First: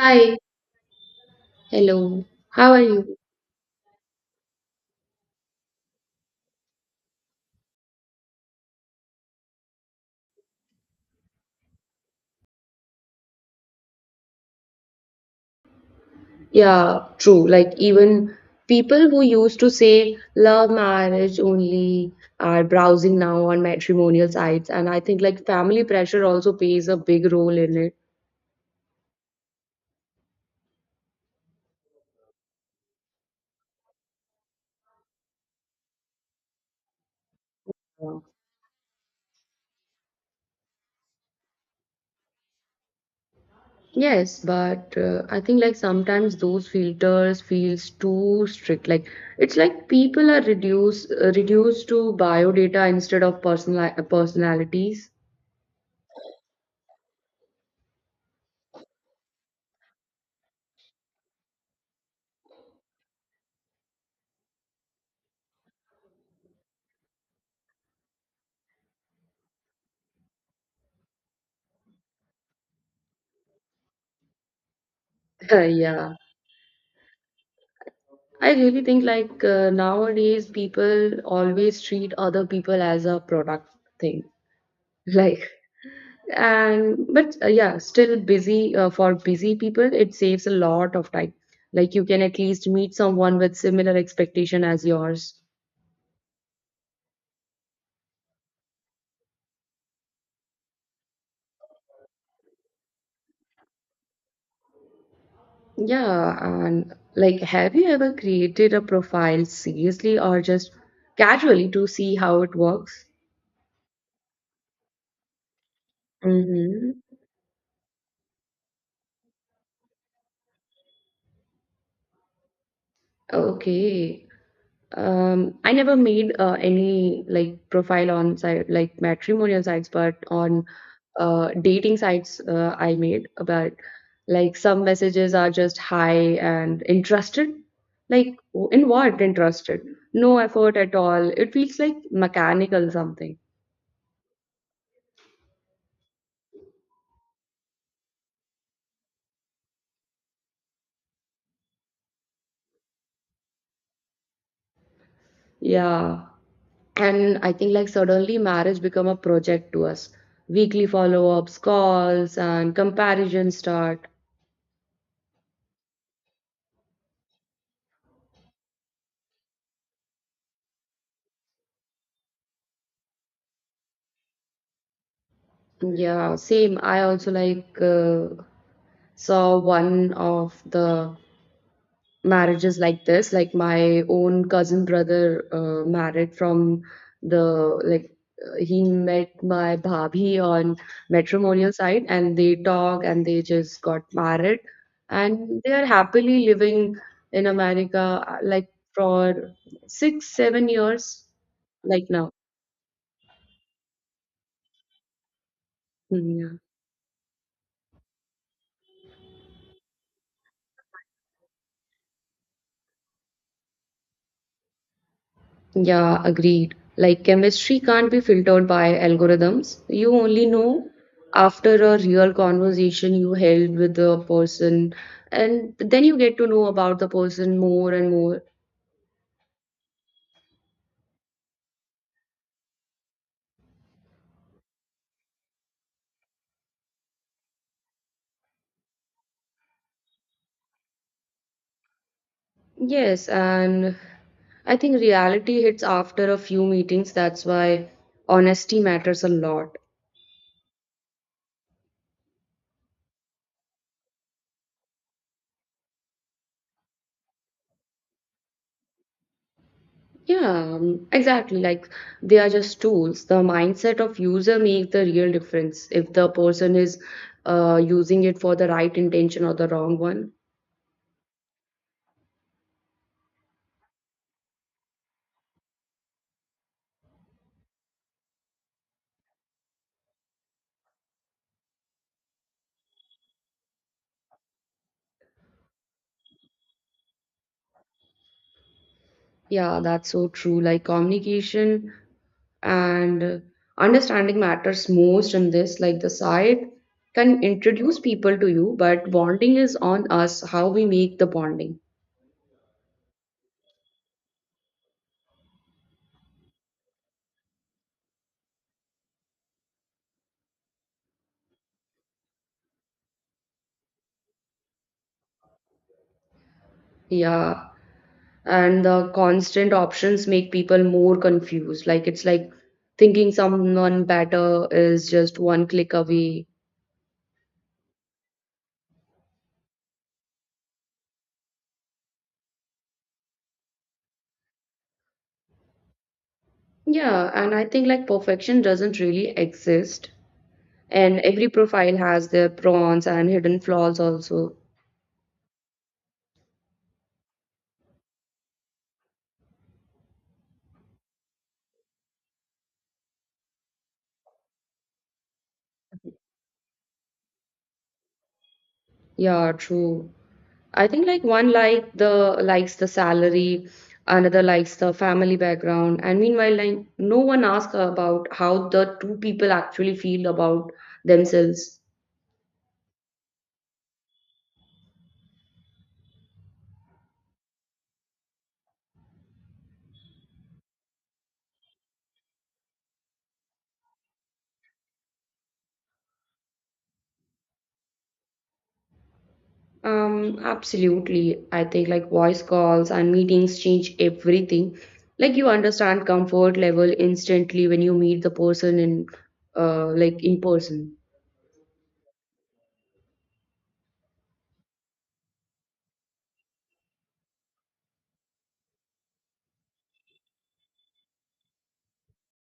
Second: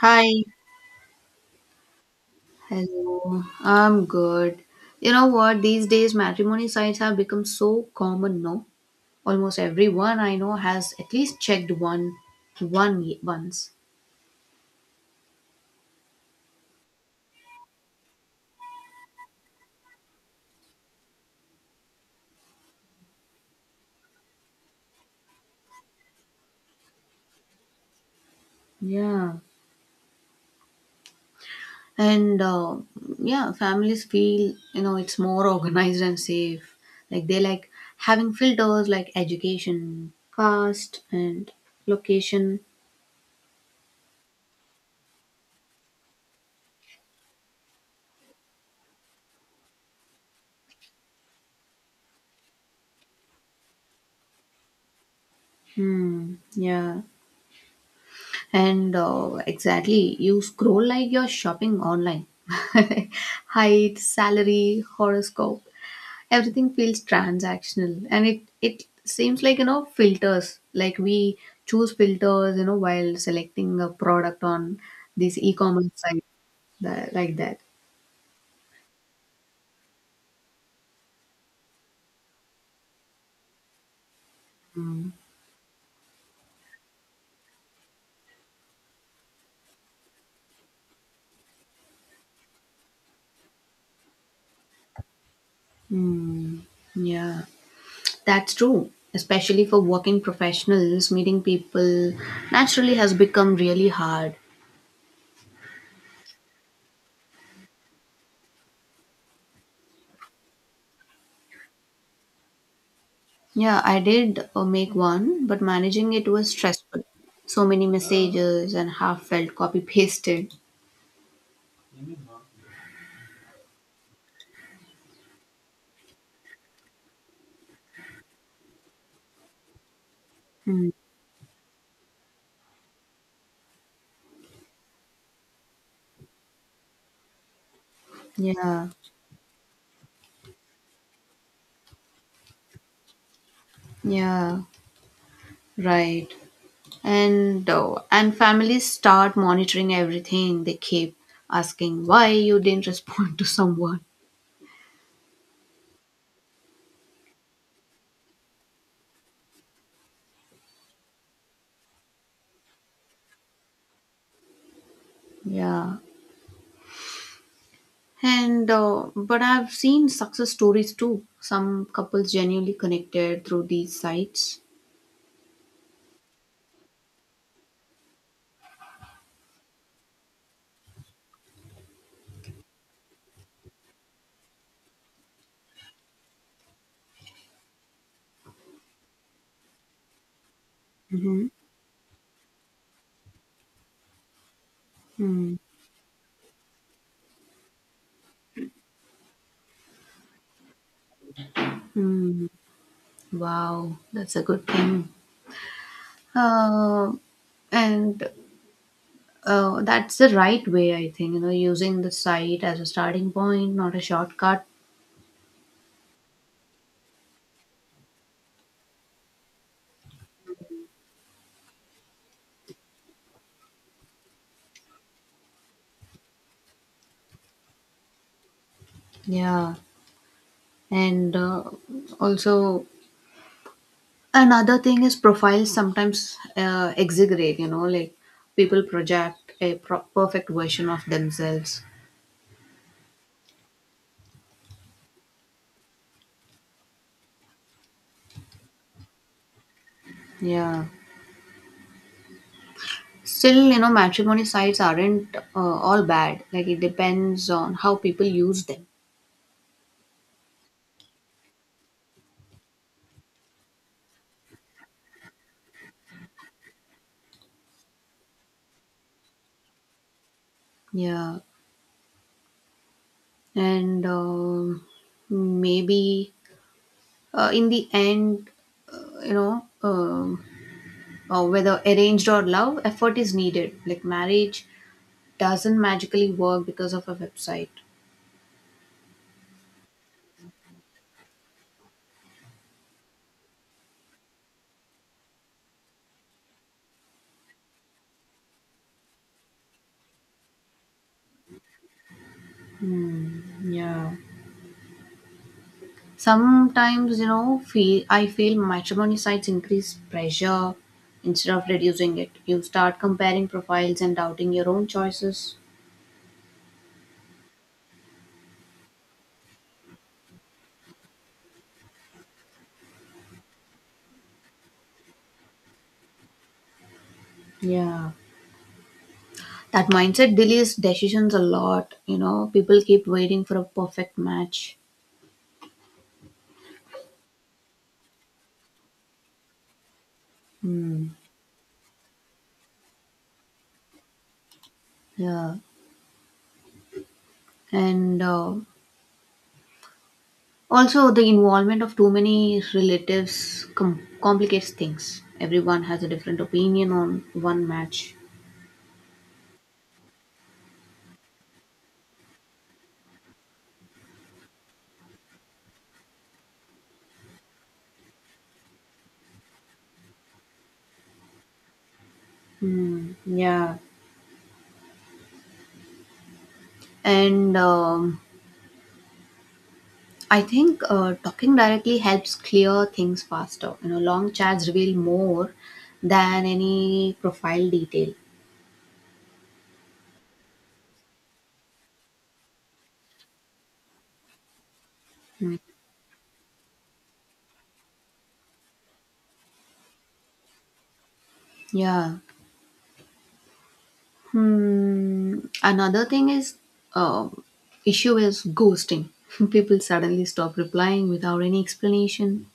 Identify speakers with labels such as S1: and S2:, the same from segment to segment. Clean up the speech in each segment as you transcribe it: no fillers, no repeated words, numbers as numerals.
S1: Hi,
S2: hello, how are you?
S1: hello. I'm good. You know what? These days, matrimony sites have become so common. No, almost everyone I know has at least checked one, once.
S2: Yeah, true. Like, even people who used to say love marriage only are browsing now on matrimonial sites, and I think like family pressure also plays a big role in it.
S1: Yeah, and yeah, families feel you know it's more organized and safe. Like they like
S2: Yeah.
S1: having filters like education, caste, and location.
S2: Yes, but I think like sometimes those filters feels too strict. Like it's like people are reduced to biodata instead of personalities.
S1: Hmm. Yeah. And exactly, you scroll like you're shopping online. Height, salary, horoscope, everything feels transactional, and it seems like you know filters. Like we choose filters, you know, while selecting a product on these e-commerce
S2: Yeah.
S1: sites that, like that.
S2: I really think like nowadays people always treat other people as a product thing.
S1: Mm.
S2: Like and but yeah, still busy for busy people it saves a lot of time. Like you can at least meet someone with similar expectation as yours.
S1: Mm. Yeah, that's true. Especially for working professionals, meeting people naturally has become really hard.
S2: Yeah, and like have you ever created a profile seriously or just casually to see how it works?
S1: Yeah, I did make one, but managing it was
S2: Mm-hmm.
S1: stressful. So many messages and half felt copy pasted.
S2: Okay. I never made any like profile on site like matrimonial sites, but on
S1: Hmm.
S2: dating sites I made. But like some messages are just hi and interested. Like
S1: Yeah,
S2: in what interested? No effort at all. It feels like mechanical something.
S1: yeah, right. And families start monitoring everything. They keep asking why you didn't respond to someone.
S2: Yeah. And I think like suddenly marriage become a project to us. Weekly follow-ups, calls, and comparison start.
S1: Yeah. And but I've seen success stories too. Some couples genuinely connected through these sites.
S2: Yeah, same. I also like saw one of the marriages like this like my own cousin brother married from the like he met my bhabhi on matrimonial side, and they talk and they just got married
S1: Hmm.
S2: and they are happily living in America like for 6 7 years like now.
S1: Hmm. Wow, that's a good thing.
S2: Hmm, yeah.
S1: Uh, and that's the right way, I think, you know, using the site as a starting point, not a shortcut.
S2: Yeah, agreed. Like chemistry can't be filtered by algorithms. You only know after a real conversation you held with the person, and then you get to know about the person more and more.
S1: Yeah. And also, another thing is profiles sometimes exaggerate, you know, like people project a perfect version of themselves.
S2: Yes, and I think reality hits after a few meetings. That's why honesty matters a lot.
S1: Yeah. Still, you know, matrimony sites aren't all bad. Like, it depends on how people use them.
S2: Yeah, exactly. Like they are just tools. The mindset of user make the real difference if the person is using it for the right intention or the wrong one.
S1: Yeah. And maybe in the end, you know um, whether arranged or love, effort is needed. Like marriage doesn't magically work because of a website.
S2: Yeah, that's so true. Like communication and understanding matters most in this. Like the site can introduce people to you, but bonding is on us, how we make the bonding.
S1: Yeah. Sometimes, you know, feel I feel matrimony sites increase pressure instead of reducing it. You start comparing profiles and doubting your own choices.
S2: Yeah. And the constant options make people more confused, like it's like thinking someone better is just one click away.
S1: Yeah. That mindset delays decisions a lot. You know, people keep waiting for a perfect match.
S2: Yeah, and I think like perfection doesn't really exist, and every profile has their prawns and hidden flaws also.
S1: Yeah, and also, the involvement of too many relatives complicates things. Everyone has a different opinion on one match.
S2: Yeah, true. I think like one like the likes the salary, another likes the family background, and meanwhile like no one asks about how the two people actually feel about themselves.
S1: Hmm. Yeah. And I think talking directly helps clear things faster. You know, long chats reveal more than any profile detail.
S2: Absolutely. I think like voice calls and meetings change everything. Like you understand comfort level instantly when you meet the person in like in person.
S1: Yeah. Hmm. Another thing is, um, issue is ghosting. People suddenly stop replying without any explanation.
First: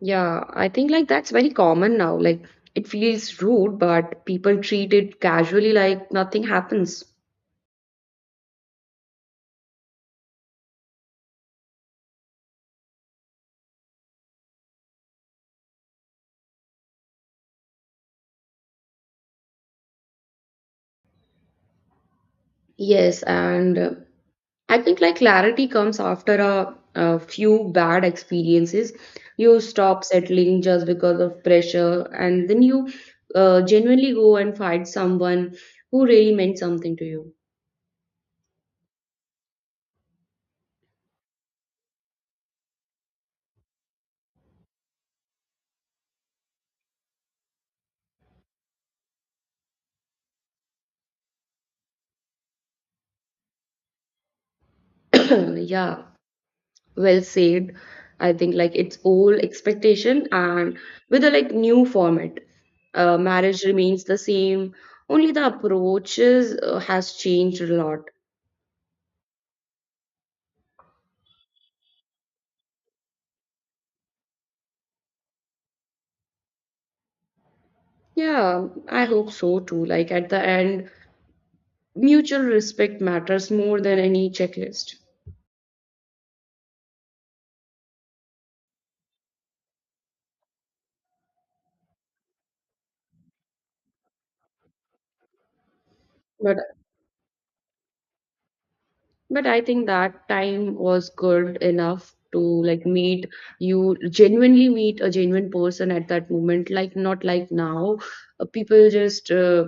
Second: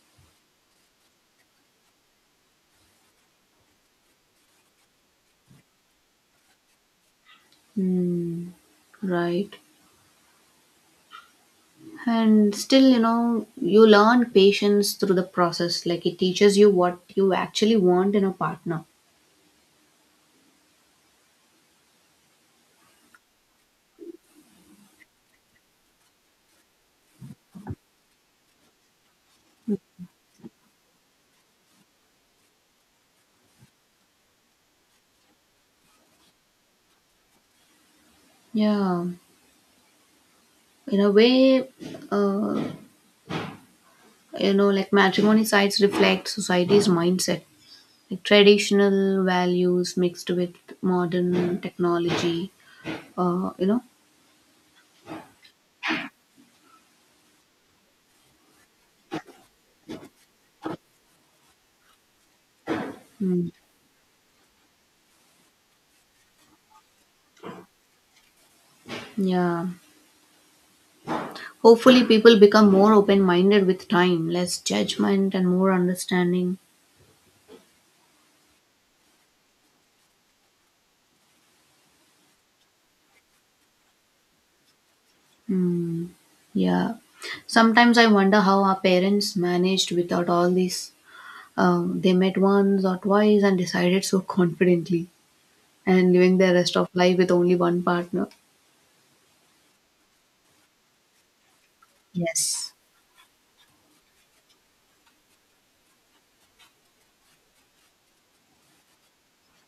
S2: Yeah, I think like that's very common now. Like it feels rude, but people treat it casually like nothing happens.
S1: Hmm. Right. And still, you know, you learn patience through the process. Like it teaches you what you actually want in a partner.
S2: Yes, and I think like clarity comes after a few bad experiences. You stop settling just because of pressure, and then you genuinely go and find someone who really meant something to you.
S1: Yeah, in a way, uh, you know, like matrimony sites reflect society's mindset, like traditional values mixed with modern technology, you know.
S2: Yeah, well said. I think like it's old expectation and with a like new format,
S1: Mm,
S2: marriage remains the same. Only the approaches has changed a lot.
S1: yeah. Hopefully people become more open minded with time, less judgment and more understanding.
S2: Yeah, I hope so too. Like at the end, mutual respect matters more than any checklist.
S1: Yeah. Sometimes I wonder how our parents managed without all this. They met once or twice and decided so confidently, and living their
S2: but
S1: rest of life with only one partner.
S2: but I think that time was good enough to
S1: Yes.
S2: like meet, you genuinely meet a genuine person at that moment, like not like now, people just uh,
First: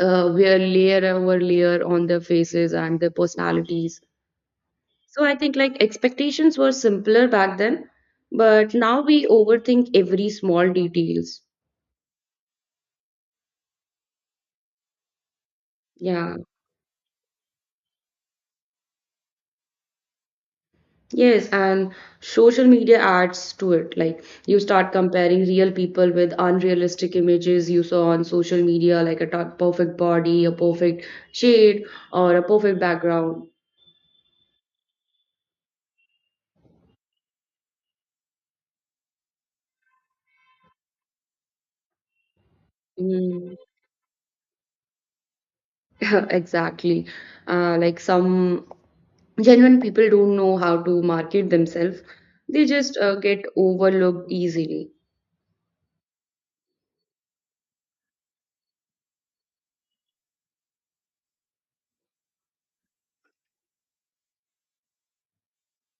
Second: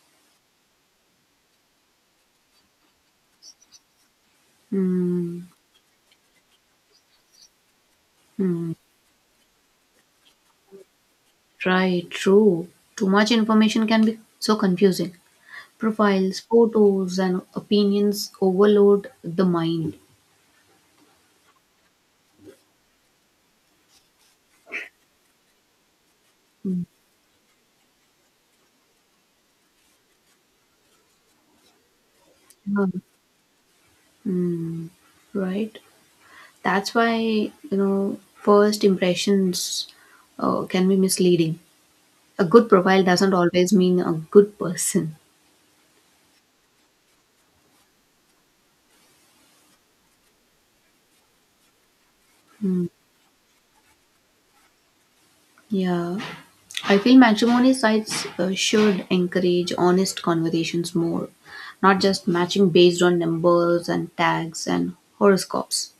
S2: uh, wear layer over layer on their faces and their personalities. So I
S1: Hmm.
S2: think like expectations were simpler back then,
S1: Hmm.
S2: but now we overthink every small details.
S1: Right. True. Too much information can be so confusing.
S2: Yeah.
S1: Profiles, photos, and opinions overload the mind.
S2: Yes, and social media adds to it. Like you start comparing real people with unrealistic images you saw on social media, like a perfect body, a perfect shade, or a perfect
S1: Yeah.
S2: background.
S1: Hmm. Right. That's why, you know, first impressions can be misleading. A good profile doesn't
S2: Mm,
S1: always mean a good person.
S2: exactly. Like some genuine people don't know how to market themselves. They
S1: Hmm.
S2: just get overlooked easily.
S1: Yeah. I feel matrimony sites should encourage honest conversations more, not just matching based on numbers and tags and horoscopes.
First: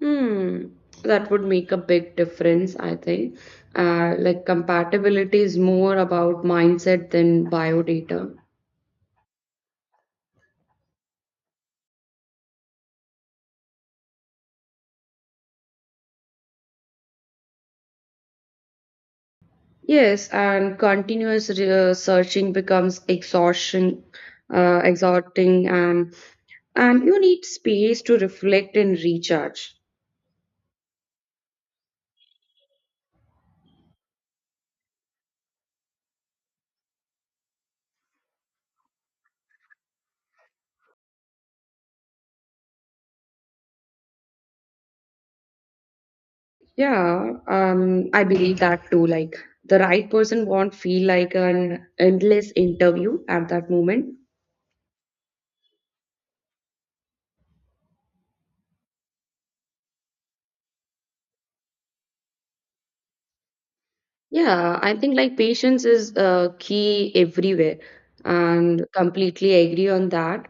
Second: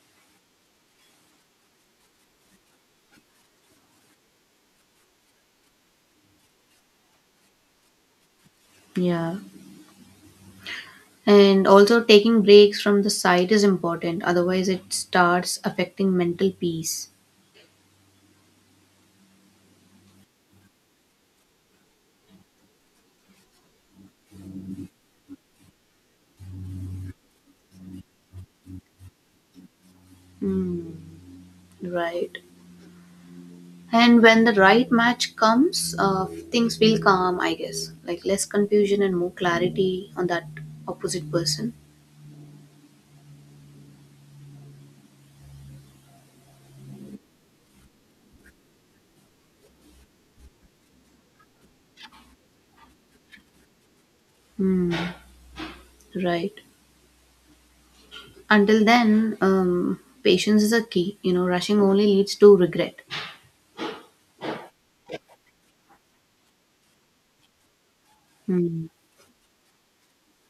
S2: Hmm, that would make a big difference, I think. Like compatibility is more about mindset than biodata.
S1: Yeah. And also, taking breaks from the site is important, otherwise, it starts affecting mental peace.
S2: Yes, and continuous searching becomes exhaustion, exhausting, and you need space to reflect and recharge.
S1: Hmm. Right. And when the right match comes, things will calm, I guess. Like less confusion and more clarity on that opposite person.
S2: Yeah, I believe that too. Like the right person won't feel like an endless interview at that moment.
S1: Hmm. Right. Until then, patience is a key. You know, rushing only leads to regret.
S2: Yeah, I think like patience is key everywhere, and
S1: Hmm.
S2: completely agree on that.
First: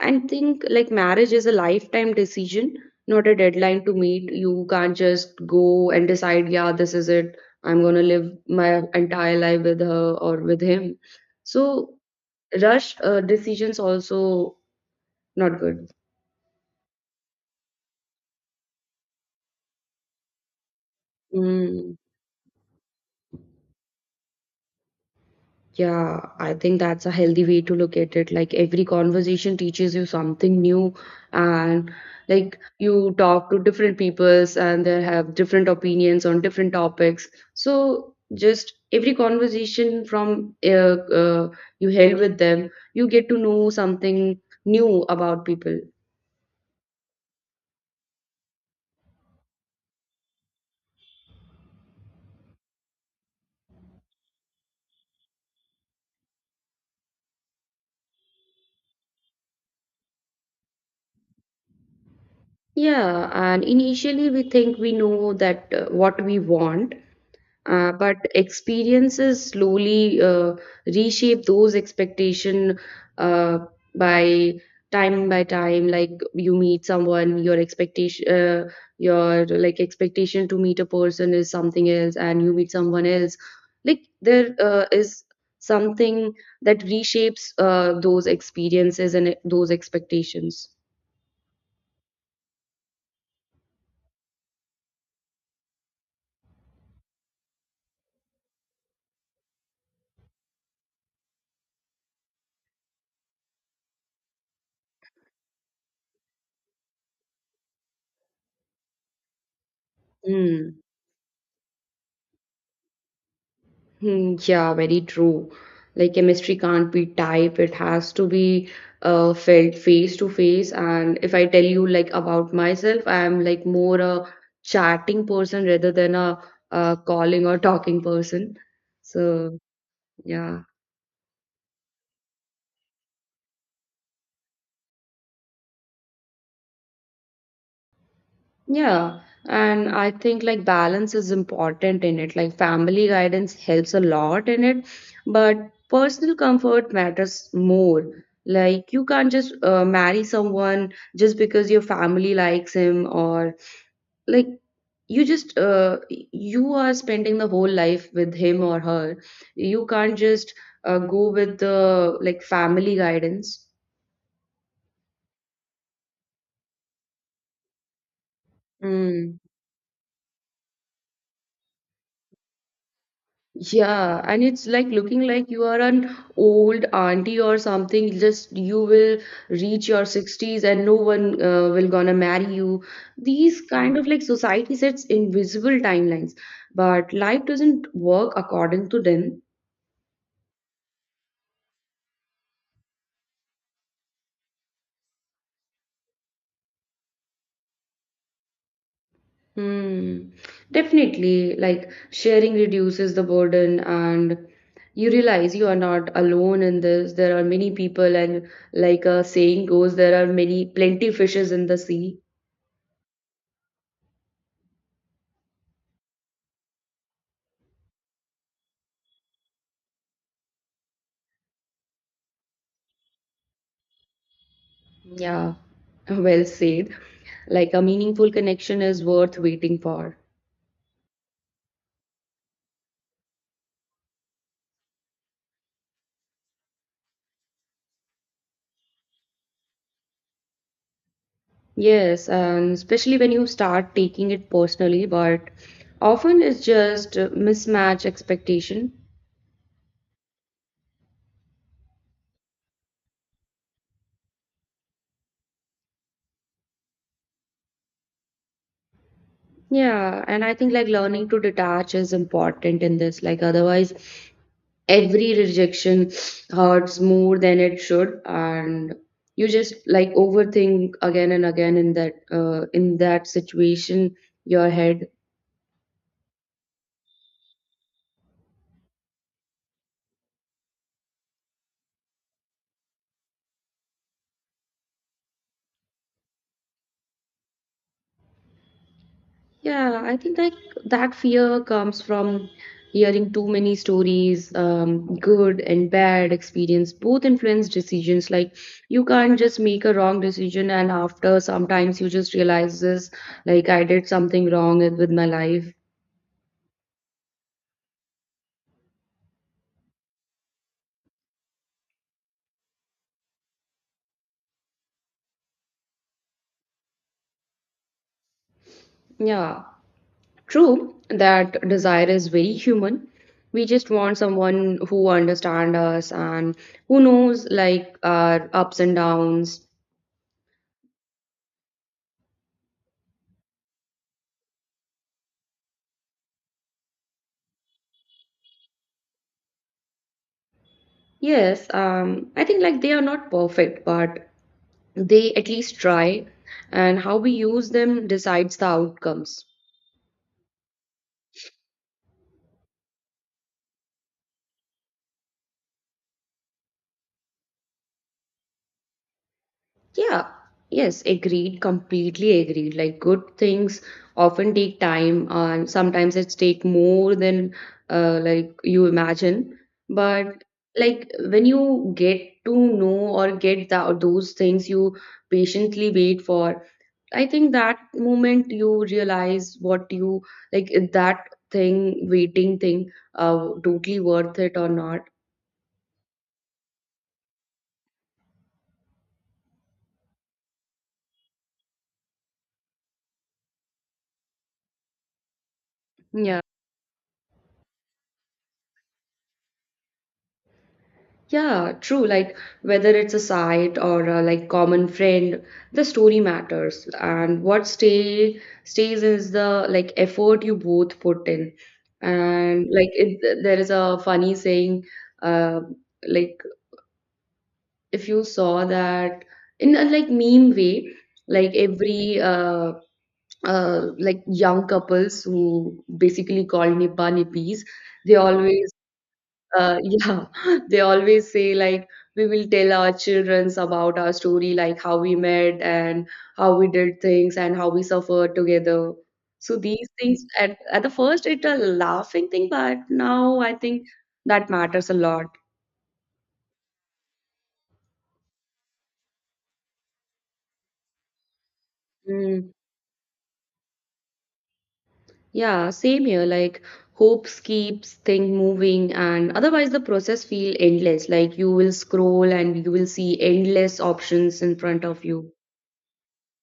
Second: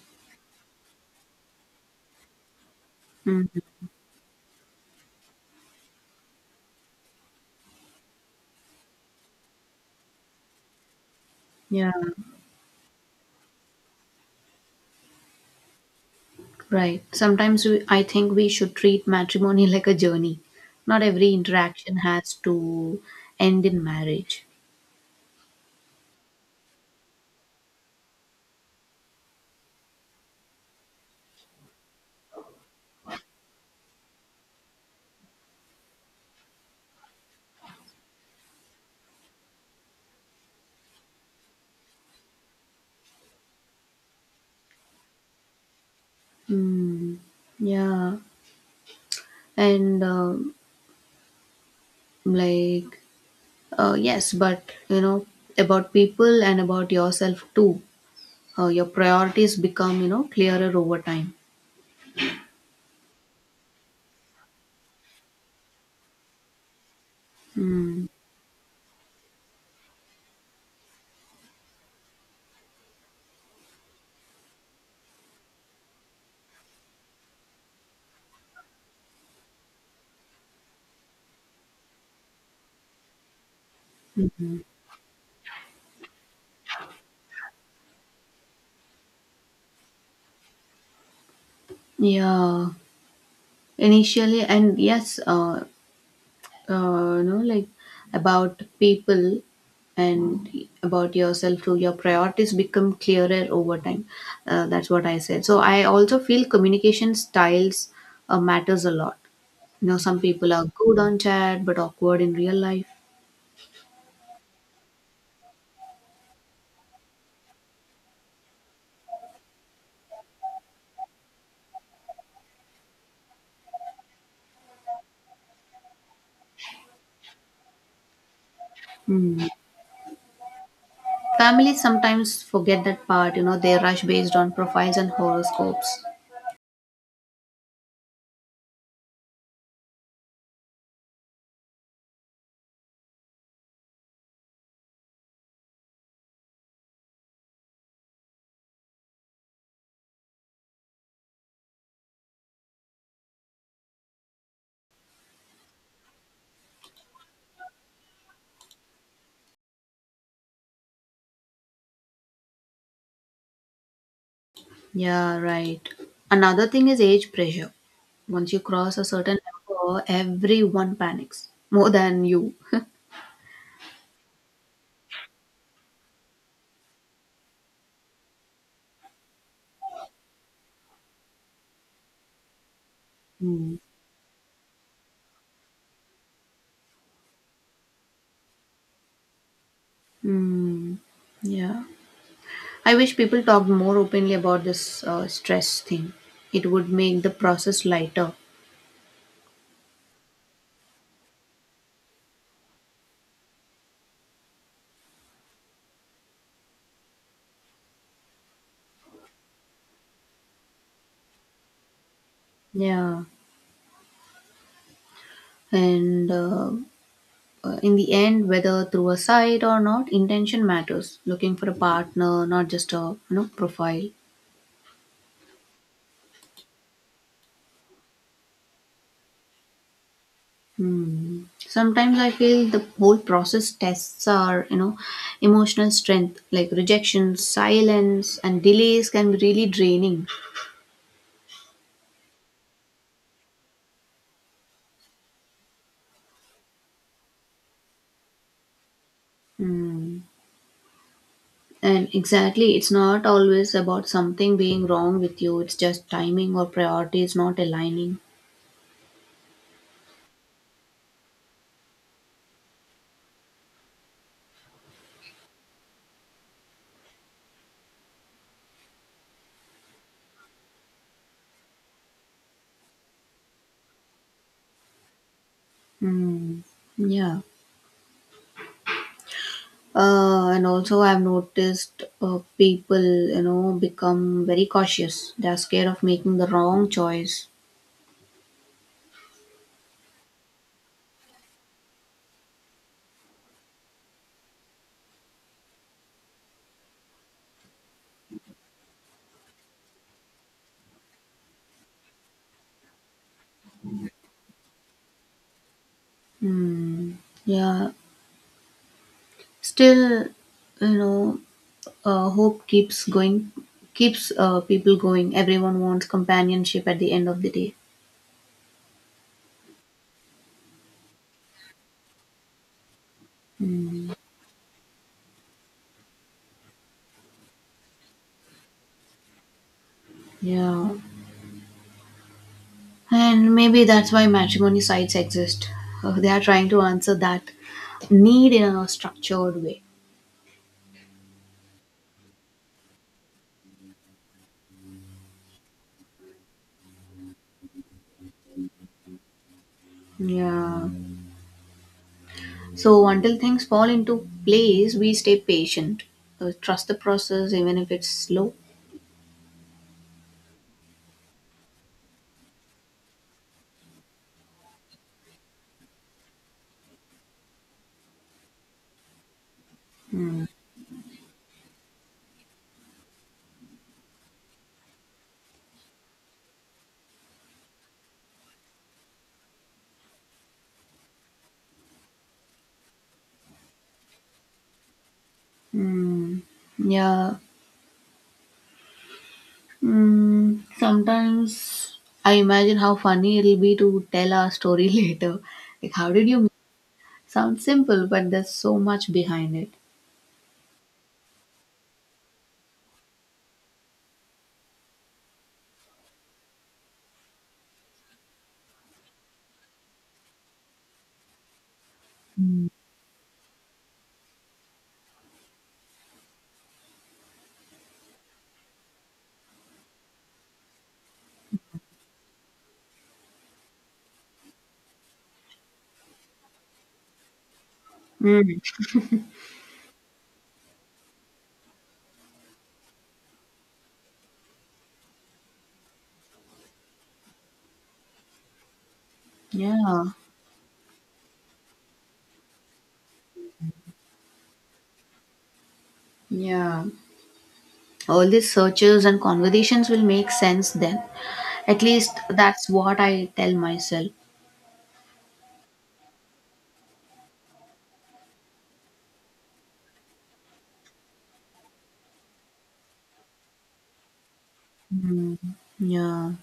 S2: I think like marriage is a lifetime decision, not a
S1: Hmm.
S2: deadline to meet. You can't just go and decide, yeah, this is it. I'm gonna live my entire life with her or with him.
S1: Yeah.
S2: So rushed decisions also not good.
S1: Right. Sometimes I think we should treat matrimony like a journey. Not every
S2: Mm.
S1: interaction has to end in marriage.
S2: Yeah, I think that's a healthy way to look at it. Like every conversation teaches you something new, and like you talk to different peoples and they have different opinions on different topics. So just every conversation from you held with them, you get to know something new about people.
S1: Hmm. Yeah. And like yes, but you know, about people and about yourself too. Your priorities become, you know, clearer over time.
S2: Yeah, and initially we think we know that what we want, but experiences slowly reshape those expectation uh, by time by time, like you meet someone, your expectation your like expectation to meet a person is something else and you meet someone else, like there is something that reshapes those experiences and those expectations.
S1: Yeah, initially, and yes, you know, like about people and about yourself too. Your priorities become clearer over time. That's what I said. So I also feel communication styles matters a lot. You know, some people are
S2: Hmm.
S1: good on chat but awkward in real life.
S2: Hmm, yeah, very true. Like chemistry can't be typed, it has to be felt face to face. And if I tell you like about myself, I'm like more a chatting person rather than a calling or talking person.
S1: Hmm.
S2: So yeah.
S1: Families sometimes forget that part, you know, they rush based on profiles and horoscopes.
S2: Yeah, and I think like balance is important in it. Like family guidance helps a lot in it, but personal comfort matters more. Like you can't just marry someone just because your family likes him, or like you just you are spending the whole life with him or her. You can't just go with the like family guidance.
S1: Yeah, right. Another thing is age pressure. Once you cross a certain
S2: Mm.
S1: number, everyone panics more than you.
S2: Yeah, and it's like looking like you are an old auntie or something. Just you will reach your 60s and no one will gonna marry you. These
S1: Mm.
S2: kind of like society sets invisible timelines, but life doesn't work according to them.
S1: Mm. Yeah. I wish people talked more openly about this stress thing. It would make the process lighter.
S2: Hmm. Definitely, like sharing reduces the burden, and you realize you are not alone in this. There are many people, and like a saying goes, there are many plenty fishes in the sea.
S1: Yeah. And in the end, whether through a site or not, intention matters. Looking for a partner, not just a you know profile.
S2: Yeah, well said. Like a meaningful connection is worth waiting for.
S1: Hmm. Sometimes I feel the whole process tests our, you know, emotional strength. Like rejection, silence, and delays can be really draining.
S2: Yes, and especially when you start taking it personally, but often it's just mismatch expectation.
S1: Hmm. And exactly, it's not always about something being wrong with you. It's just timing or priorities not aligning.
S2: Yeah, and I think like learning to detach is important in this. Like otherwise, every rejection hurts more than it should, and you just like overthink again and again in that situation, your head.
S1: Hmm. Yeah. And also, I've noticed people, you know, become very cautious. They're scared of making the wrong choice.
S2: Yeah, I think like that fear comes from hearing too many stories, good and bad experience, both influence decisions. Like you can't just make a wrong decision and after sometimes you just realize this, like I did something wrong with my life.
S1: Yeah. Still, you know, hope keeps going keeps people going. Everyone wants companionship at the end of the day.
S2: Yeah, true, that desire is very human. We just want someone who understand us and who knows like our ups and downs.
S1: Yeah, and maybe that's why matrimony sites exist. They are trying to answer that need in a structured way.
S2: Yes, I think like they are not perfect, but they at least try, and how we use them decides the outcomes.
S1: Yeah. So until things fall into place, we stay patient. Trust the process even if it's slow.
S2: Yeah. Yes, agreed, completely agreed. Like good things often take time, and sometimes it's take more than like you imagine, but like when you get to know or get that those things you patiently wait for, I think that moment you realize what you like, that thing, waiting thing, totally worth it or not.
S1: Yeah. Mm, sometimes I imagine how funny it'll be to tell our story later. Like how did
S2: Yeah,
S1: you? Sounds simple, but there's so much behind it.
S2: yeah, true. Like whether it's a site or a, like common friend, the story matters, and what stays is the like effort you both put in, and like it, there is a funny saying, uh, like if you saw that in a like meme way, like every like young couples who basically call nipa nippies, they
S1: Mm.
S2: always yeah, they always say like we will tell our childrens about our story, like how we met and how we did things and how we suffered together. So these
S1: Yeah,
S2: things at the first it's a laughing thing, but now I think that matters a lot.
S1: yeah. All these searches and conversations will make sense then. At least
S2: Mm.
S1: that's what I tell myself.
S2: Yeah, same here. Like hopes keeps thing moving, and otherwise the process feel endless. Like you will scroll and you will see endless options in front of you.
S1: Mm, yeah.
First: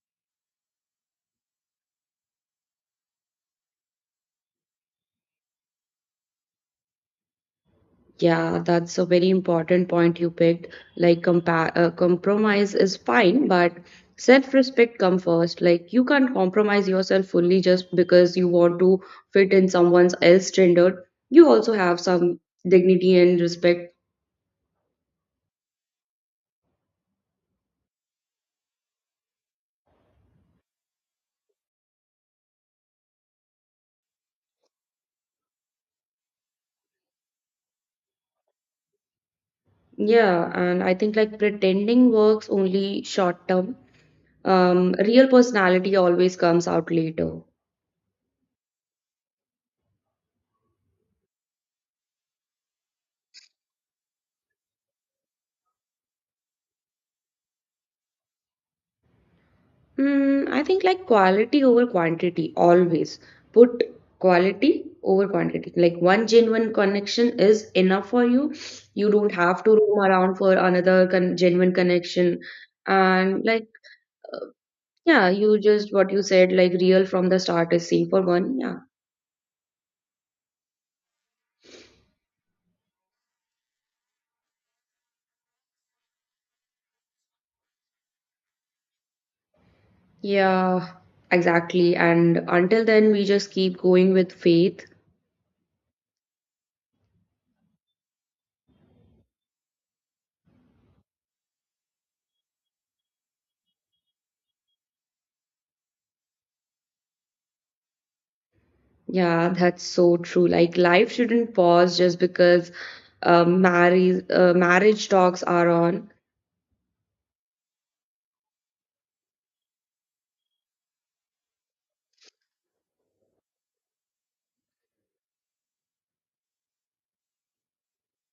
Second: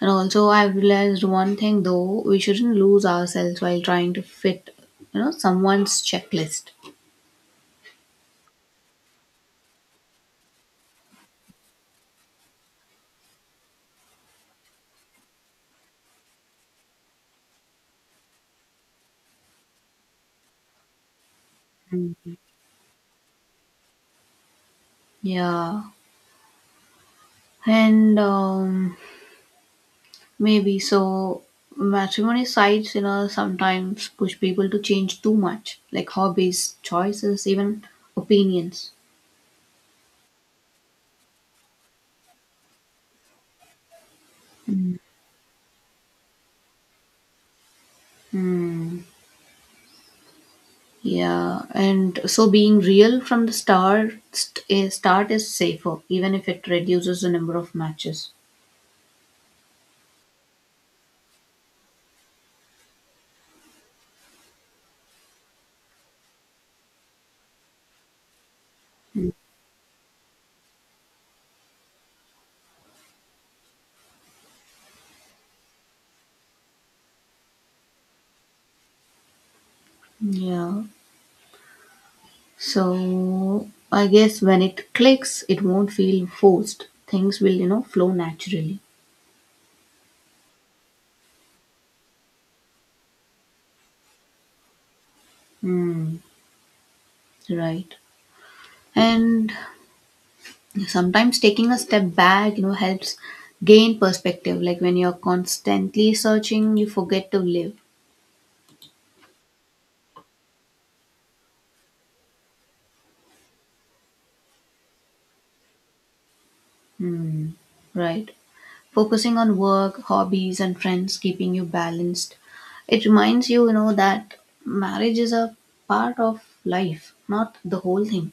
S1: And also, I've realized one thing though, we shouldn't lose ourselves while trying to fit, you know, someone's checklist.
S2: Yeah, that's a very important point you picked. Like, compromise is fine, but self respect comes first. Like, you can't compromise yourself fully just because you want to fit in someone else's standard. You also have some dignity and respect.
S1: Yeah. And maybe so. Matrimony sites, you know, sometimes push people to change too much, like hobbies, choices, even opinions.
S2: Yeah, and I think like pretending works only short term. Real personality always comes out later.
S1: Hmm. Yeah, and so being real from the start is safer, even if it reduces the number of matches.
S2: Mm, I think like quality over quantity always. Put quality over quantity. Like one genuine connection is enough for you. You don't have to roam around for another con genuine connection. And like, uh, yeah, you just what you said, like real from the start is safe for one. Yeah.
S1: Yeah. So I guess when it clicks, it won't feel forced. Things will, you know, flow naturally.
S2: Yeah, exactly. And until then, we just keep going with faith.
S1: Hmm. Right. And sometimes taking a step back, you know, helps gain perspective. Like when you're constantly searching, you forget to live.
S2: Yeah, that's so true. Like life shouldn't pause just because marriage talks are on.
S1: Right. Focusing on work, hobbies and friends keeping you balanced. It reminds you, you know, that marriage is a part of life, not the whole thing.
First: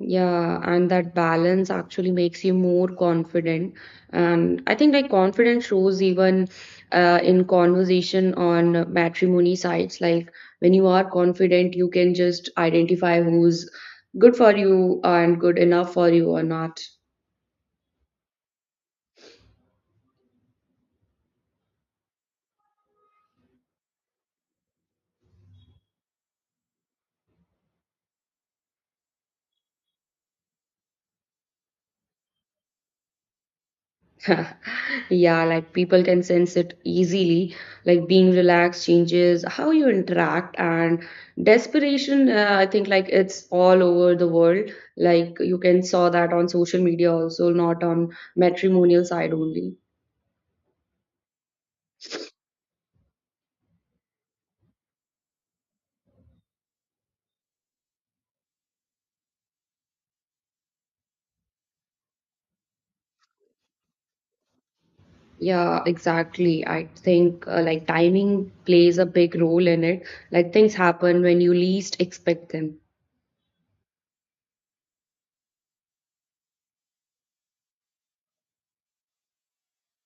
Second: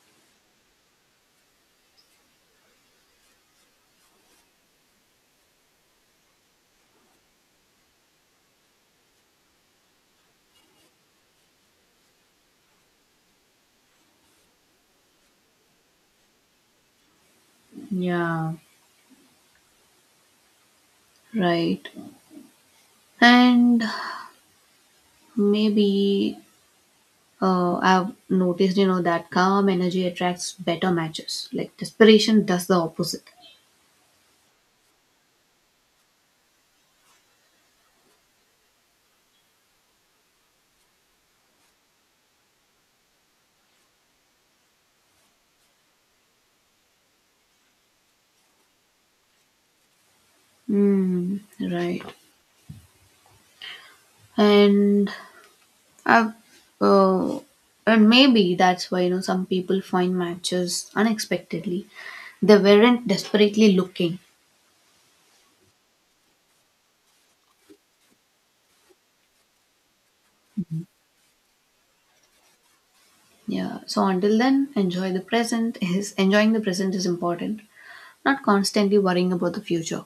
S2: Yeah, and that balance actually makes you more confident. And I think like confidence shows even in conversation on matrimony sites. Like when you are confident, you can just identify who's good for you and good enough for you or not.
S1: Yeah, right. And maybe, I've noticed, you know, that calm energy attracts better matches. Like desperation does the opposite.
S2: Yeah, like people can sense it easily. Like being relaxed changes how you interact, and desperation. I think like it's all over the world. Like you can saw that on social media also, not on matrimonial side only.
S1: Mm, right. And I've uh, and maybe that's why, you know, some people find matches unexpectedly. They weren't desperately looking.
S2: Yeah, exactly. I think like timing plays a big role in it. Like things happen when you least expect them.
S1: Yeah. So until then, enjoy the present. Is enjoying the present is important. Not constantly worrying about the future.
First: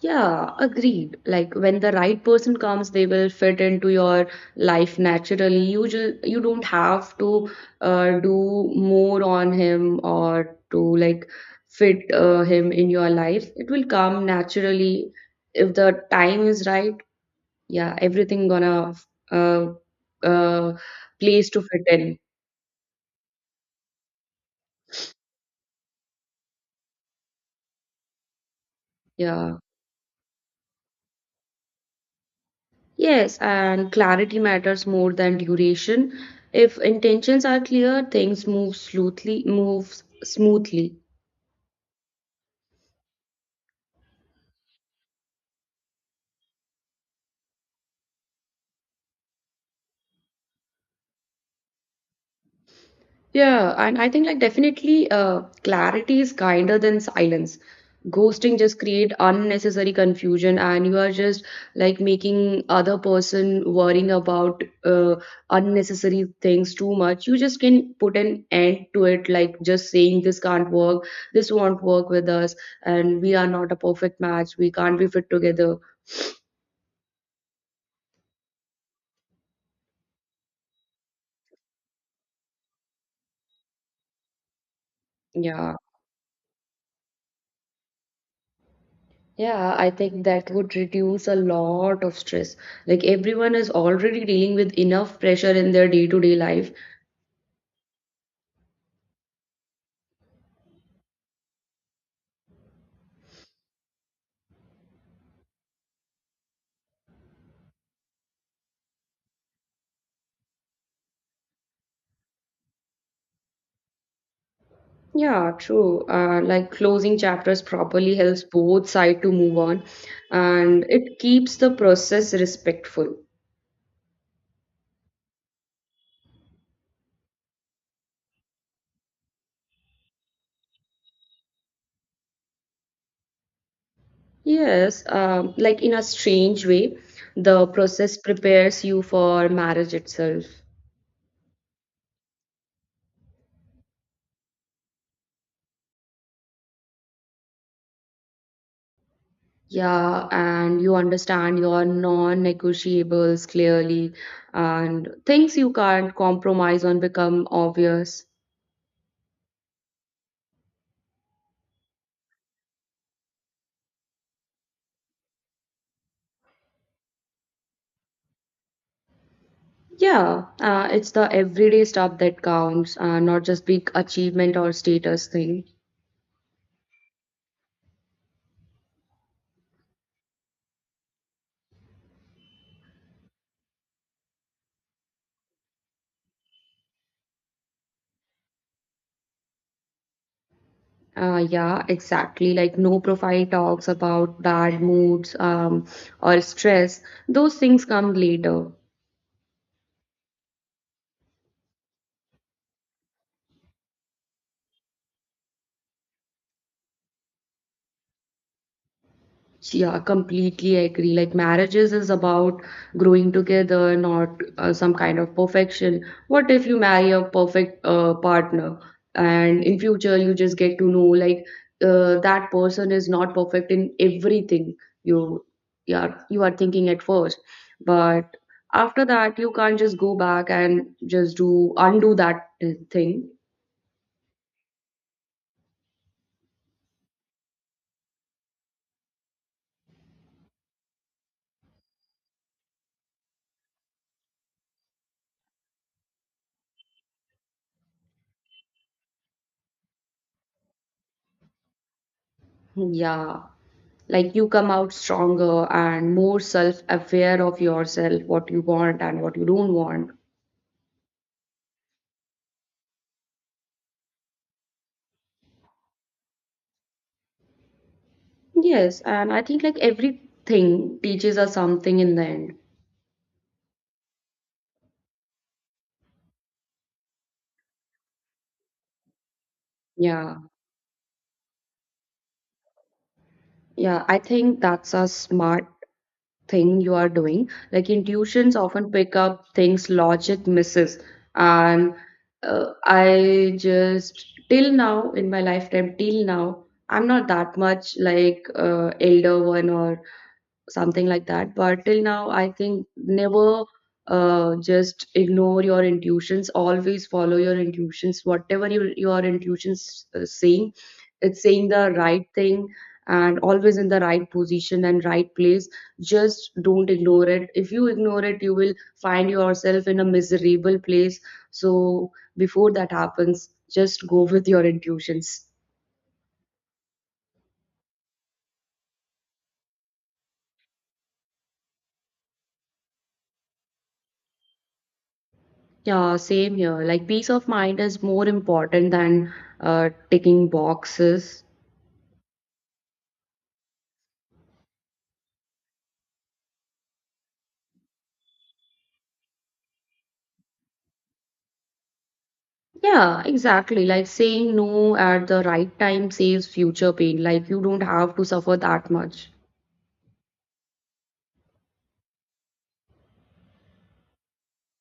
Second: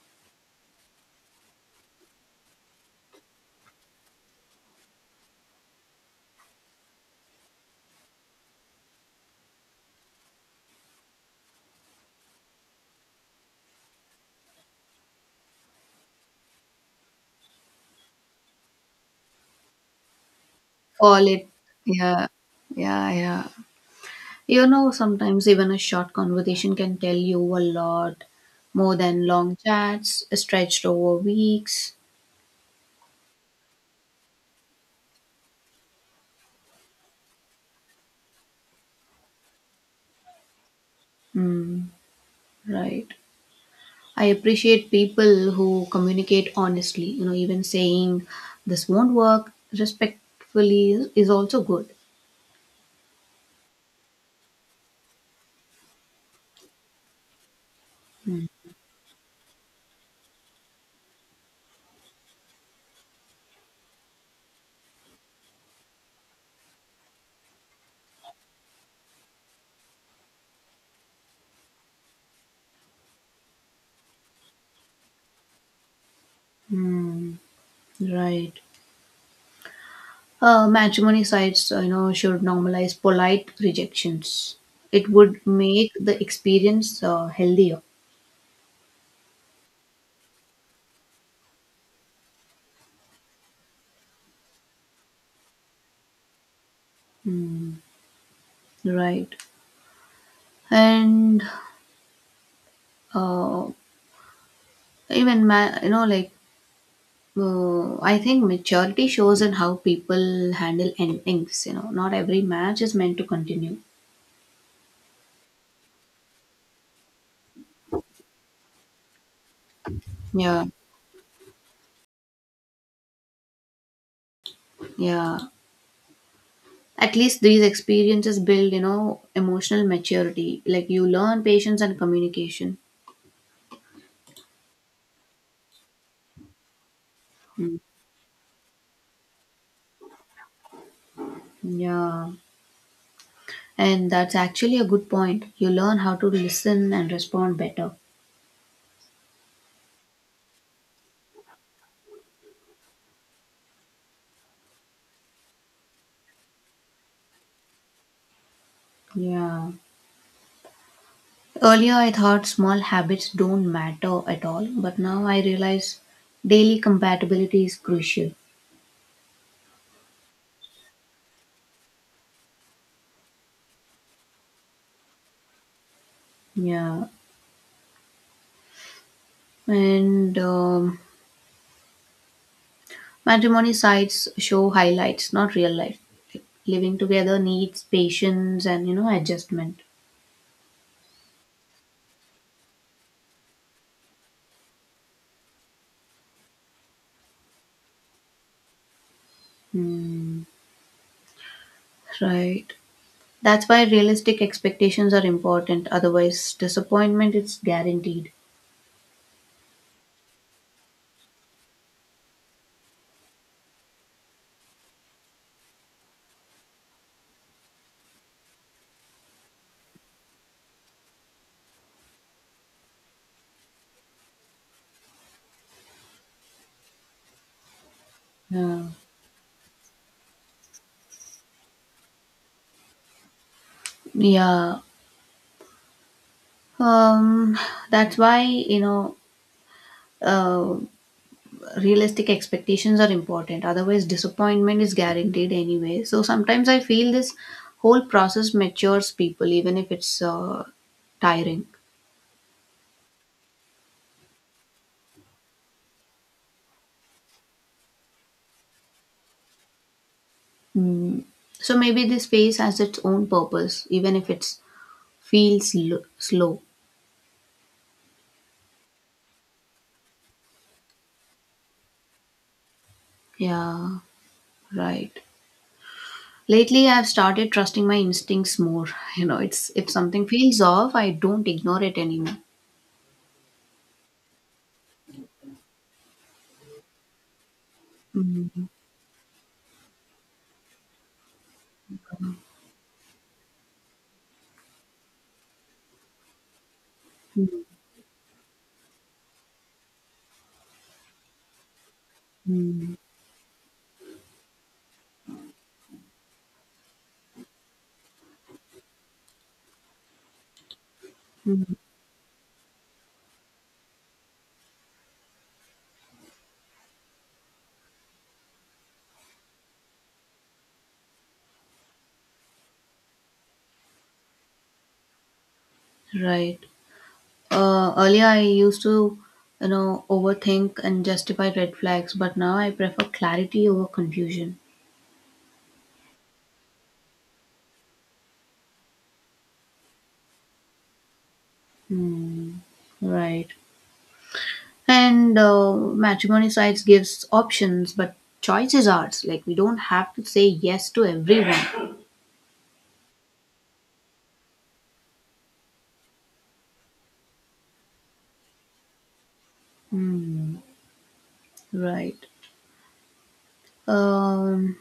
S2: Yeah, agreed. Like when the right person comes, they will fit into your life naturally. You just you don't have to do more on him or to like fit him in your life. It will come naturally if the time is right. Yeah, everything gonna uh, uh,
S1: All it.
S2: place to fit in.
S1: Yeah. Yeah. Yeah. You know, sometimes even a short conversation can tell you a lot more than long
S2: Yeah.
S1: chats stretched over weeks.
S2: Yes, and clarity matters more than duration. If intentions are clear, moves smoothly.
S1: Mm, right. I appreciate people who communicate honestly. You know, even saying this won't work respectfully is also good.
S2: Yeah, and I think like definitely clarity is kinder than silence. Ghosting just create unnecessary confusion and you are just like making other person worrying about unnecessary things too much. You just can put an end to it like just saying this can't work, this won't work with us and we are not a perfect match, we can't be fit together.
S1: Hmm, right. Matrimony sites, you know, should normalize polite rejections. It would
S2: Yeah.
S1: make the experience healthier.
S2: Yeah, I think that would reduce a lot of stress. Like everyone is already dealing with enough pressure in their day-to-day life.
S1: Hmm, right. And uh, you know, like I think maturity shows in how people handle endings. You know, not every match is meant to continue.
S2: Yeah, true. Like closing chapters properly helps both side to move on,
S1: Yeah.
S2: and it keeps the process respectful.
S1: Yeah. At least these experiences build, you know, emotional maturity. Like you learn patience and communication.
S2: Yes, like in a strange way, the
S1: Mm,
S2: process prepares you for marriage itself.
S1: yeah. And that's actually a good point. You learn how to listen and respond better.
S2: Yeah, and you understand your non-negotiables clearly, and things you can't compromise on become obvious.
S1: Yeah. Earlier, I thought small habits don't matter at all, but now I realize daily compatibility is crucial.
S2: Yeah, it's the everyday stuff that counts, not just big achievement or status thing.
S1: Yeah. And matrimony sites show highlights, not real life. Like, living together needs patience and, you know, adjustment.
S2: Yeah, exactly. Like no profile talks about bad moods, or stress. Those things come later.
S1: Hmm. Right. That's why realistic expectations are important. Otherwise, disappointment is guaranteed.
S2: Yeah, completely agree. Like marriages is about growing together, not some kind of perfection. What if you marry a perfect partner and in future you just get to know like that person is not perfect in everything you yeah you are thinking at first, but
S1: Yeah.
S2: after that you can't just go back and just do undo that thing.
S1: Yeah. Um, that's why, you know, uh, realistic expectations are important. Otherwise, disappointment is guaranteed anyway. So sometimes I feel this whole process matures people, even if it's tiring.
S2: Yeah. Like you come out stronger and more self aware of yourself what you want and what you don't want.
S1: Mm. So maybe this phase has its own purpose, even if it feels slow.
S2: Yes, and I think like everything teaches us something in the end.
S1: Yeah. Right. Lately, I've started trusting my instincts more. You know, it's if something
S2: Yeah.
S1: feels off, I don't ignore it anymore.
S2: Yeah, I think that's a smart thing you are doing. Like intuitions
S1: Mhm.
S2: often pick up things logic misses. And I just till now in my lifetime till now I'm not that much like elder one or something like that, but till now I think never just ignore your intuitions, always follow your intuitions whatever your intuitions saying, it's saying the right thing and always in the right position and right place. Just don't ignore it. If you ignore it, you will find yourself in a miserable place. So before that happens, just go with your intuitions.
S1: Right. Earlier, I used to, you know, overthink and justify red flags, but now I prefer clarity over confusion.
S2: Yeah, same here. Like peace of mind is more important than ticking boxes.
S1: Right. And matrimony sites gives options, but choice is ours. Like we don't have to say yes to everyone.
S2: Yeah, exactly. Like saying no at the right time saves future pain. Like you don't have to suffer that much.
S1: Right. Um,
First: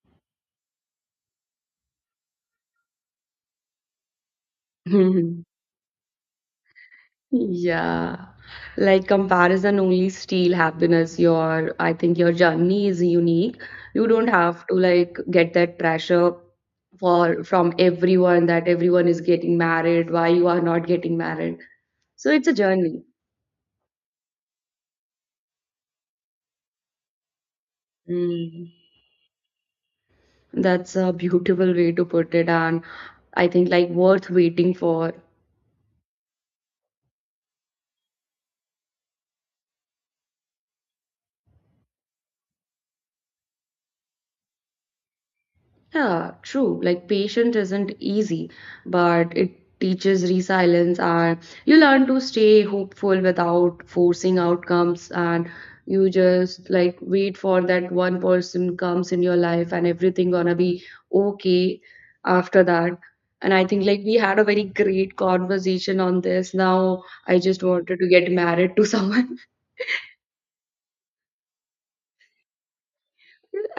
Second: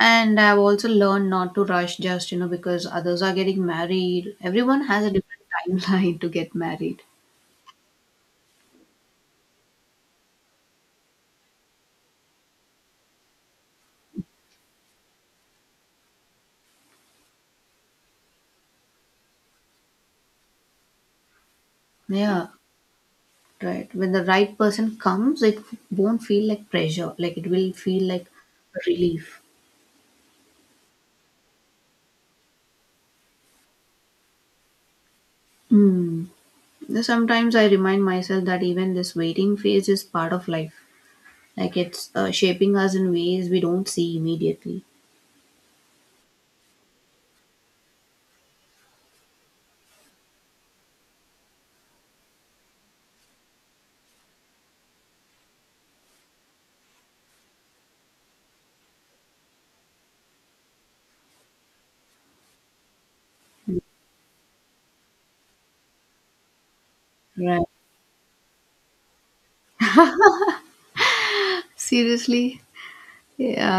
S1: And I've also learned not to rush just, you know, because others are getting married. Everyone has a different timeline to get married.
S2: Yeah. Like comparison only steal happiness. Your, I think your journey is unique. You don't have to like get that pressure for from everyone that everyone is getting married, why you are not getting married. So it's
S1: Yeah,
S2: a journey.
S1: right. When the right person comes, it won't feel like pressure. Like it will feel like
S2: Hmm.
S1: relief.
S2: That's a beautiful way to put it, and I think like worth waiting for.
S1: Mm. Sometimes I remind myself that even this waiting phase is part of life. Like it's shaping us in ways we don't see immediately.
S2: Yeah, true. Like patience isn't easy, but it teaches resilience, and you learn to stay hopeful without forcing outcomes, and you just like wait for that one person comes in your life, and everything gonna be okay after that. And I think like we had a very great conversation on this. Now I just
S1: Right.
S2: wanted to get married to someone.
S1: Seriously?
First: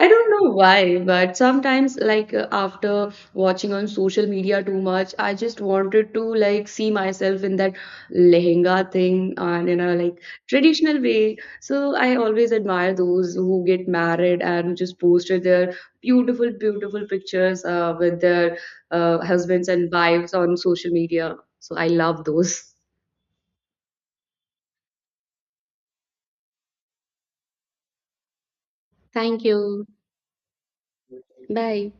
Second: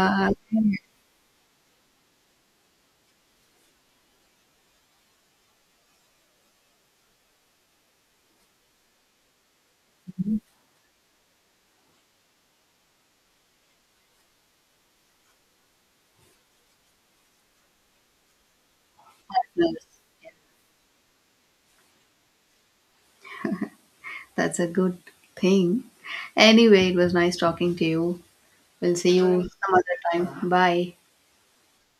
S2: I don't know why, but sometimes, like after watching on social media too much, I just wanted to like see myself in that lehenga thing and in a like traditional way. So I always admire those who get married and who just posted their beautiful, beautiful pictures with their husbands and wives on social media. So I love those.
S1: That's a good thing. Anyway, it was nice talking to you. We'll see you.
S2: Thank
S1: Sure. Some
S2: you.
S1: other time. Bye.
S2: Bye.